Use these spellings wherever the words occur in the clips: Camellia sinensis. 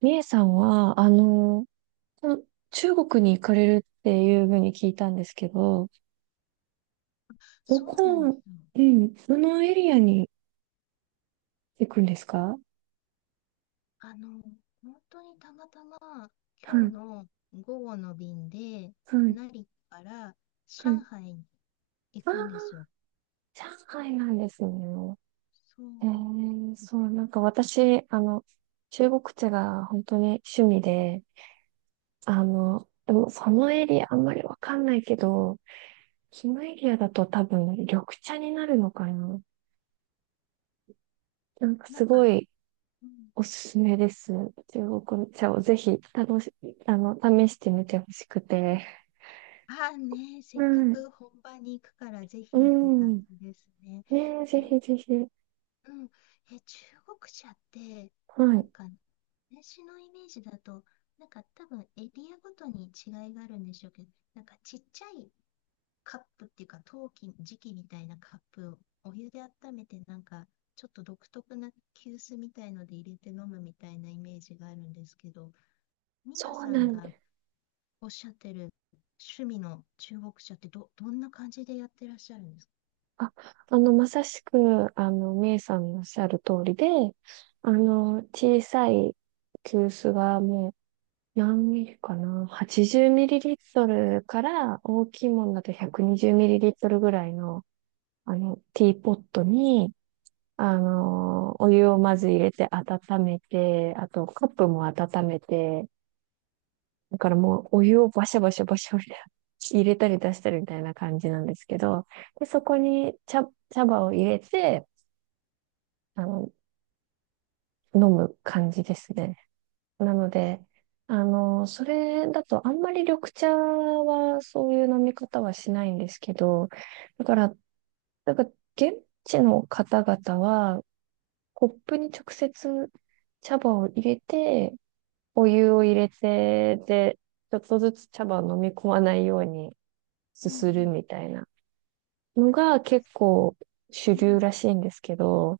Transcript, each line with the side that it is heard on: right: みえさんは、この中国に行かれるっていうふうに聞いたんですけど、ど
left: そうなんです
right: こ、
left: よ。
right: うん、どのエリアに行くんですか？は
left: あの、本当にたまたま今日
right: い、
left: の午後の便で、
right: はい、
left: 成田から
right: は
left: 上
right: い。
left: 海に行
right: あ
left: くんです
right: あ、
left: よ。
right: 上海なんですね。
left: そう、
right: そう、なんか私、中国茶が本当に趣味で、でもそのエリアあんまりわかんないけど、そのエリアだと多分緑茶になるのかな。なんか
left: な
right: す
left: んか、
right: ごい、
left: うん、
right: おすすめです。中国茶をぜひ楽し、あの、試してみてほしくて。
left: ああ、ね、
right: は
left: せっか
right: い。
left: く本場に行くからぜ
right: う
left: ひって感
right: ん。
left: じですね。
right: ねえ、ぜ
left: え、
right: ひぜひ。
left: うん、え、中国茶って、
right: は
left: なん
right: い。
left: か、私のイメージだと、なんか多分エリアごとに違いがあるんでしょうけど、なんかちっちゃいカップっていうか陶器、磁器みたいなカップをお湯で温めて、なんかちょっと独特な急須みたいので入れて飲むみたいなイメージがあるんですけど、皆
right: そう
left: さ
right: な
left: ん
right: んで
left: が
right: す。
left: おっしゃってる趣味の中国茶ってどんな感じでやってらっしゃるんですか？
right: あ、まさしく、メイさんのおっしゃる通りで、小さい急須がもう何ミリかな？ 80 ミリリットルから大きいものだと120ミリリットルぐらいの、ティーポットに、お湯をまず入れて温めて、あとカップも温めて、だからもうお湯をバシャバシャバシャ入れたり出したりみたいな感じなんですけど、で、そこに茶葉を入れて、あの、飲む感じですね。なので、それだとあんまり緑茶はそういう飲み方はしないんですけど、だから、だから現地の方々はコップに直接茶葉を入れて、お湯を入れて、で、ちょっとずつ茶葉を飲み込まないように
left: う
right: す
left: ん
right: する
left: うん
right: みたいなのが結構主
left: うん。
right: 流らしいんですけど、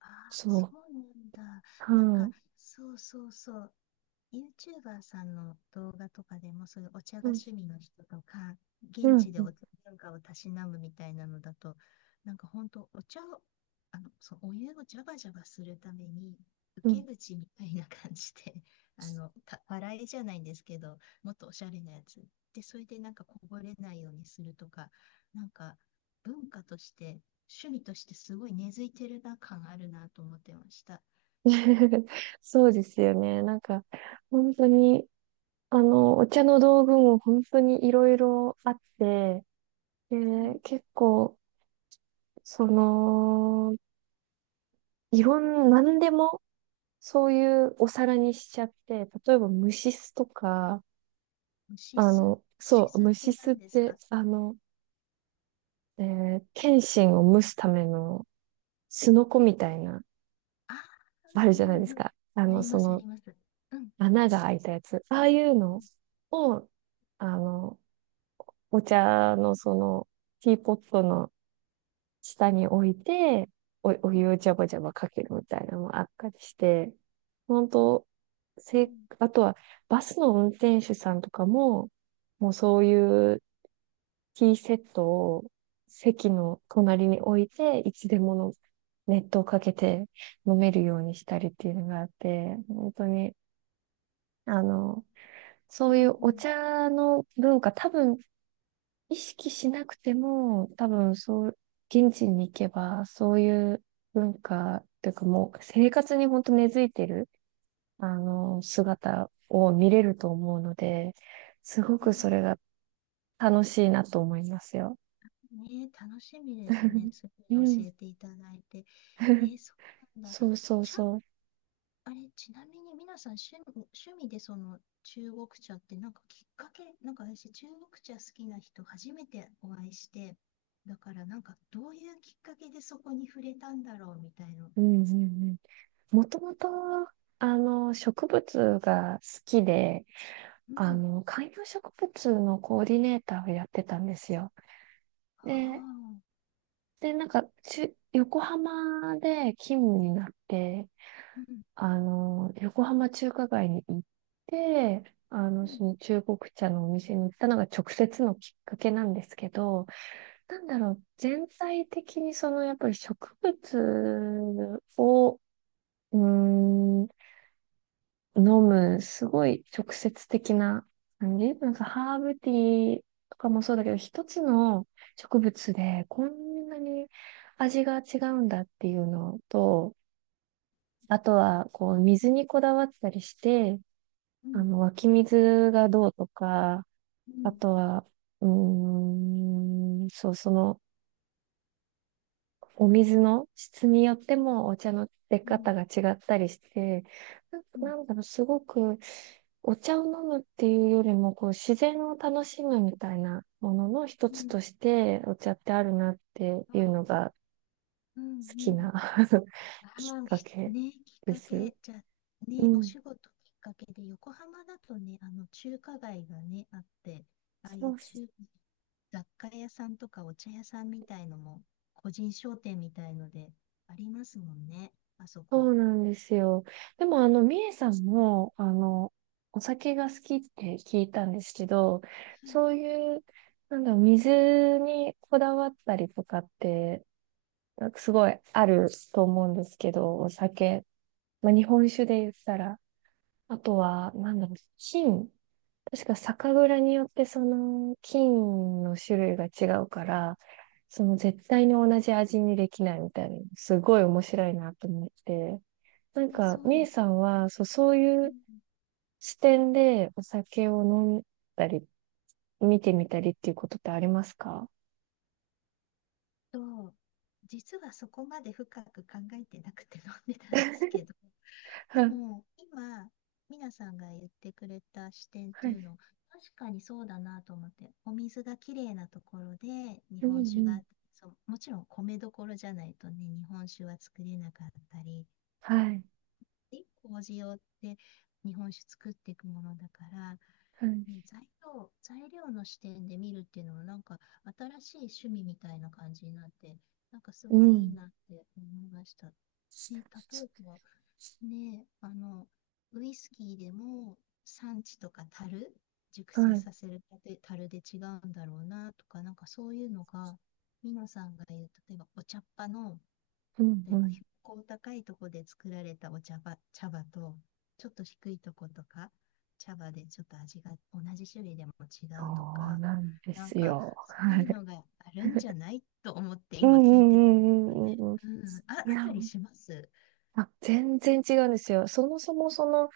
left: ああ、
right: そ
left: そ
right: う、
left: うなんだ。
right: は
left: なんか、
right: い、
left: そうそうそう。YouTuber さんの動画とかでも、そういうお茶
right: う
left: が
right: ん、
left: 趣味の人とか、
right: う
left: 現
right: ん、
left: 地でお茶文化をたしなむみたいなのだと、なんか本当、お茶を、そう、お湯をジャバジャバするために、
right: う
left: 受
right: ん。
left: け口みたいな感じで、笑いじゃないんですけど、もっとおしゃれなやつ。で、それでなんかこぼれないようにするとか、なんか文化として、趣味としてすごい根付いてるな感あるなと思ってました。
right: そうですよね。なんか、本当に、お茶の道具も本当にいろいろあって、で、
left: うん。
right: 結構、その、いろん、なんでも、そういうお皿にしちゃって、例えば蒸し酢とか、
left: シスシ
right: そう、
left: スっ
right: 虫
left: て
right: 巣っ
left: 何です
right: て、
left: か？
right: 剣心を蒸すためのすのこみたいな、
left: ああ、
right: ある
left: う
right: じゃない
left: んう
right: で
left: ん
right: す
left: うん。
right: か。
left: あります、あります。うん、
right: 穴が開いたやつ。ああいう
left: う
right: の
left: ん、
right: を、あの、お茶のティーポットの下に置いて、お湯をジャバジャバかけるみたいなのもあったりして、本当
left: う
right: せ、
left: ん、
right: あとは、バスの運転手さんとかも、もうそういうティーセットを席の隣に置いて、いつでもの熱湯をかけて飲めるようにしたりっていうのがあって、本当に、あの、そ
left: う
right: うい
left: ん、
right: う
left: う
right: お
left: ん、
right: 茶の文化、多分意識しなくても、多分そう、現地に行けば、そういう文化というかもう生活に本当根付いてる、姿を見れると思うので、すご
left: うん。
right: くそれが楽しいなと思いますよ。
left: ねえ、楽しみですね。すご
right: う
left: い教
right: ん。
left: えていただいて。えー、そうなんだ。
right: そうそう
left: ちゃん、
right: そう。
left: あれ、ちなみに皆さん趣味でその中国茶ってなんかきっかけ、なんか私、中国茶好きな人初めてお会いして、だからなんかどういうきっかけでそこに触れたんだろうみたいな。
right: うんうんうん。もともと、植物が好きで、
left: うん。
right: 観葉植物のコーディネーターをやってたんですよ。
left: あ
right: で、
left: あ。
right: で、なんか、横浜で勤務になって、
left: うん。
right: 横浜中華街に行って、
left: うん。
right: その中国茶のお店に行ったのが直接のきっかけなんですけど、なんだろう、全体的にそのやっぱり植物を、うーん、飲む、すごい直接的な感じ。なんかハーブティーとかもそうだけど、一つの植物でこんなに味が違うんだっていうのと、あとはこう水にこだわったりして、
left: う
right: あ
left: ん。
right: の湧き水がどうとか、
left: う
right: あ
left: ん。
right: とは、そう、そのお水の質によってもお茶の出
left: う
right: 方
left: ん。
right: が違ったりして、な、
left: うん、
right: なんだろう、すごくお茶を飲むっていうよりも、こう自然を楽しむみたいなものの一
left: う
right: つ
left: ん、
right: としてお茶ってあるなっていうの
left: あ、
right: が
left: うん、う
right: 好き
left: ん。
right: な きっ
left: ああ、
right: かけ
left: きっ
right: で
left: か
right: す。
left: け、じゃあ、
right: う
left: ね、お
right: ん。
left: 仕事きっかけで、横浜だとね、中華街がね、あって、ああい
right: そ
left: う
right: う
left: 雑貨屋さんとかお茶屋さんみたいのも、個人商店みたいので、ありますもんね、あそ
right: そ
left: こ。
right: うなんですよ。でも、みえさんも、お酒が好きって聞いたんですけど、
left: はい、
right: そういう、なんだろう、水にこだわったりとかって、なんかすごいあると思うんですけど、お酒。まあ、日本酒で言ったら。あとは、なんだろう、菌。確か酒蔵によってその菌の種類が違うから、その絶対に同じ味にできないみたいな、すごい面白いなと思って。なん
left: え、
right: か、
left: そう
right: み
left: で
right: え
left: す。
right: さんは、そう、そう
left: う
right: いう
left: ん
right: 視点でお酒を飲んだり、見てみたりっていうことってありますか？
left: と、実はそこまで深く考えてなくて飲んでたんですけど、
right: は
left: で
right: い、
left: も今、ミナさんが言ってくれた視点っ
right: は
left: ていう
right: い、
left: の、確かにそうだなと思って、お水がきれいなところで日
right: うん、
left: 本
right: う
left: 酒が、
right: ん、
left: そう、もちろん米どころじゃないとね、日本酒は作れなかったり、
right: はい、
left: で、麹をって日本酒作っていくものだから、
right: はい、
left: ね、材料の視点で見るっていうのもなんか新しい趣味みたいな感じになって、なんかす
right: う
left: ごいいい
right: ん、
left: なって思いました。で、例えば、ねえ、ウイスキーでも産地とか樽、熟
right: は
left: 成
right: い、
left: させるたて樽で違うんだろうなとか、なんかそういうのが、ミノさんが言う、例えばお茶っ葉の、
right: うん、
left: 例
right: う
left: えば
right: ん。
left: 標高高いとこで作られたお茶葉、茶葉と、ちょっと低いとことか、茶葉でちょっと味が同じ種類でも違
right: そ
left: うと
right: う
left: か、
right: なんで
left: なん
right: す
left: か
right: よ。
left: そう
right: は
left: いう
right: い。
left: のがあるんじゃないと思って
right: う
left: 今
right: ん、う
left: 聞いてたんですよ
right: ん、うん、
left: ね。
right: うん、うん。うん、
left: うん、
right: い
left: あっ
right: や、
left: たりします。
right: あ、全然違うんですよ。そもそも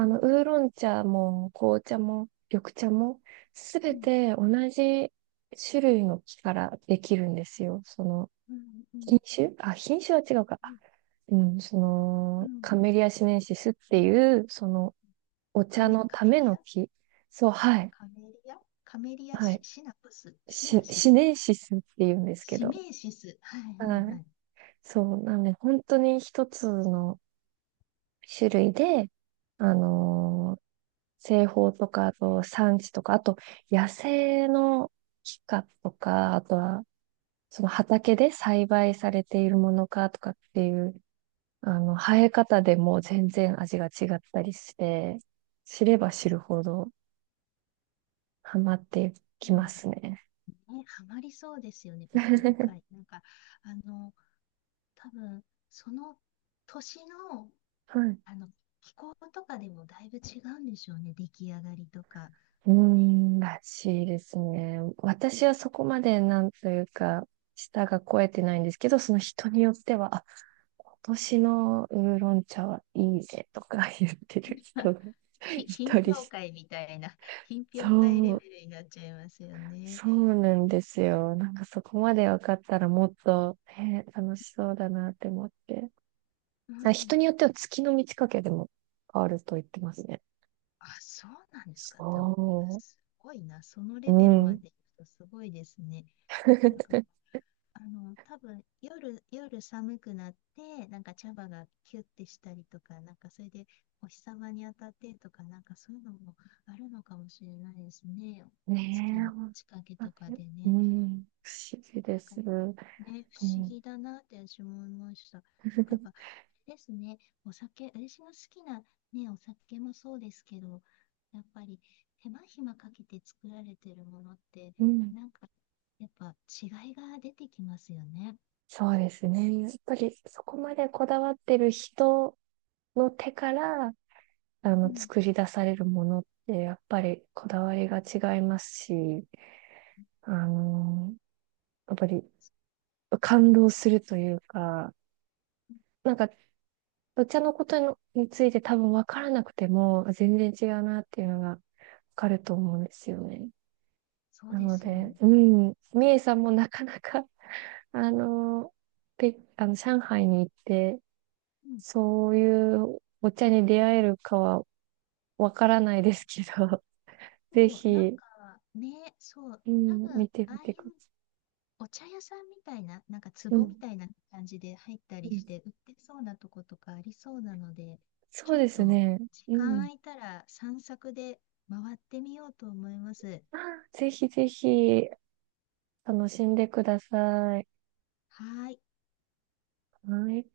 left: うん、
right: ウーロン茶も紅茶も緑茶もす
left: う
right: べ
left: ん。
right: て同じ種類の木からできるんですよ。その
left: うんうん
right: 品種は違うか。
left: う
right: あ、
left: ん
right: うん、そ
left: う
right: の
left: ん
right: カメリアシネンシスっ
left: う
right: て
left: ん。
right: いうそのお茶の
left: カ
right: た
left: メ
right: め
left: リ
right: の
left: ア、
right: 木。そう、はい。
left: カメリア、
right: はい。
left: シナプスシナシ
right: シ
left: ス、
right: ネンシスっていうんですけ
left: シ
right: ど。
left: メイシス。はいはい
right: は
left: は
right: い。
left: い。
right: そう、なんで本当に一つの種類で、あのー製法とか、あと産地とか、あと野生の木かとか、あとはその畑で栽培されているものかとかっていう、生え方でもう全然味が違ったりして、知れば知るほどハマってき
left: う
right: ま
left: ん、
right: すね。
left: ね、ハマりそうですよね、奥 深い。なんか、あの、多分その年の、
right: はい。
left: あの気候とかでもだいぶ違うんでしょうね、出来上がりとか。
right: うー
left: ね、
right: ん、らしいですね。私はそこまでなんというか、舌が肥えてないんですけど、その人によっては、今年のウーロン茶はいいねとか言ってる人 が い
left: 品
right: たり
left: 評
right: して、
left: 会みたいな、品評会
right: そ
left: レ
right: う、
left: ベルになっちゃいますよね。
right: そうなんですよ。なんかそこまで分かったらもっと、ね、楽しそうだなって思って。
left: う
right: あ、人に
left: ん、
right: よっては月の満ち欠けでも変わると言ってますね。
left: あ、そうなんですか。でもいや
right: そ
left: すごいな。その
right: う。う
left: レベルまで
right: ん。
left: 行くとすごいですね。なんか、多分夜寒くなって、なんか茶葉がキュッてしたりとか、なんかそれでお日様に当たってとか、なんかそういうのもあるのかもしれないですね。
right: ね
left: 月
right: え、
left: の
right: 本
left: 近けと
right: 当
left: か
right: に。
left: で
right: う
left: ね。
right: ん。不思議で
left: なんか
right: す。う
left: ね、不思
right: ん。
left: 議だなって私も思いました。なんかやっぱ、あれですね、お酒、私が好きな、ね、お酒もそうですけど、やっぱり手間暇かけて作られてるものって、
right: うん。
left: なんかやっぱ違いが出てきますよね。
right: そうですね。やっぱりそこまでこだわってる人の手から、
left: うん、
right: 作り出されるものって、やっぱりこだわりが違いますし、あの、やっぱり
left: そ
right: 感動するというか、なんか、お茶のことについて多分分からなくても、全然違うなっていうのが分かると思うんですよね。
left: そう
right: な
left: で
right: の
left: すよ
right: で、う
left: ね。
right: ん、みえさんもなかなか、あの、ペあの、上海に行って、
left: うん、
right: そういうお茶に出会えるかは分からないですけど、
left: そ
right: ぜ
left: う、なん
right: ひ、
left: かね、そう、
right: う
left: 多
right: ん、
left: 分
right: 見て
left: ああ
right: み
left: い
right: てくだ
left: う
right: さ
left: お茶屋さんみたいな、なんか
right: い。う
left: 壺
right: ん、
left: みたいな感じで入ったり
right: う
left: し
right: ん。
left: て売ってそうなとことかありそうなので、
right: そ
left: ちょ
right: う
left: っ
right: です
left: と
right: ね。
left: 時
right: う
left: 間
right: ん。
left: 空いたら散策で回ってみようと思います。
right: あ、ぜひぜひ、楽しんでください。
left: はーい。
right: はい。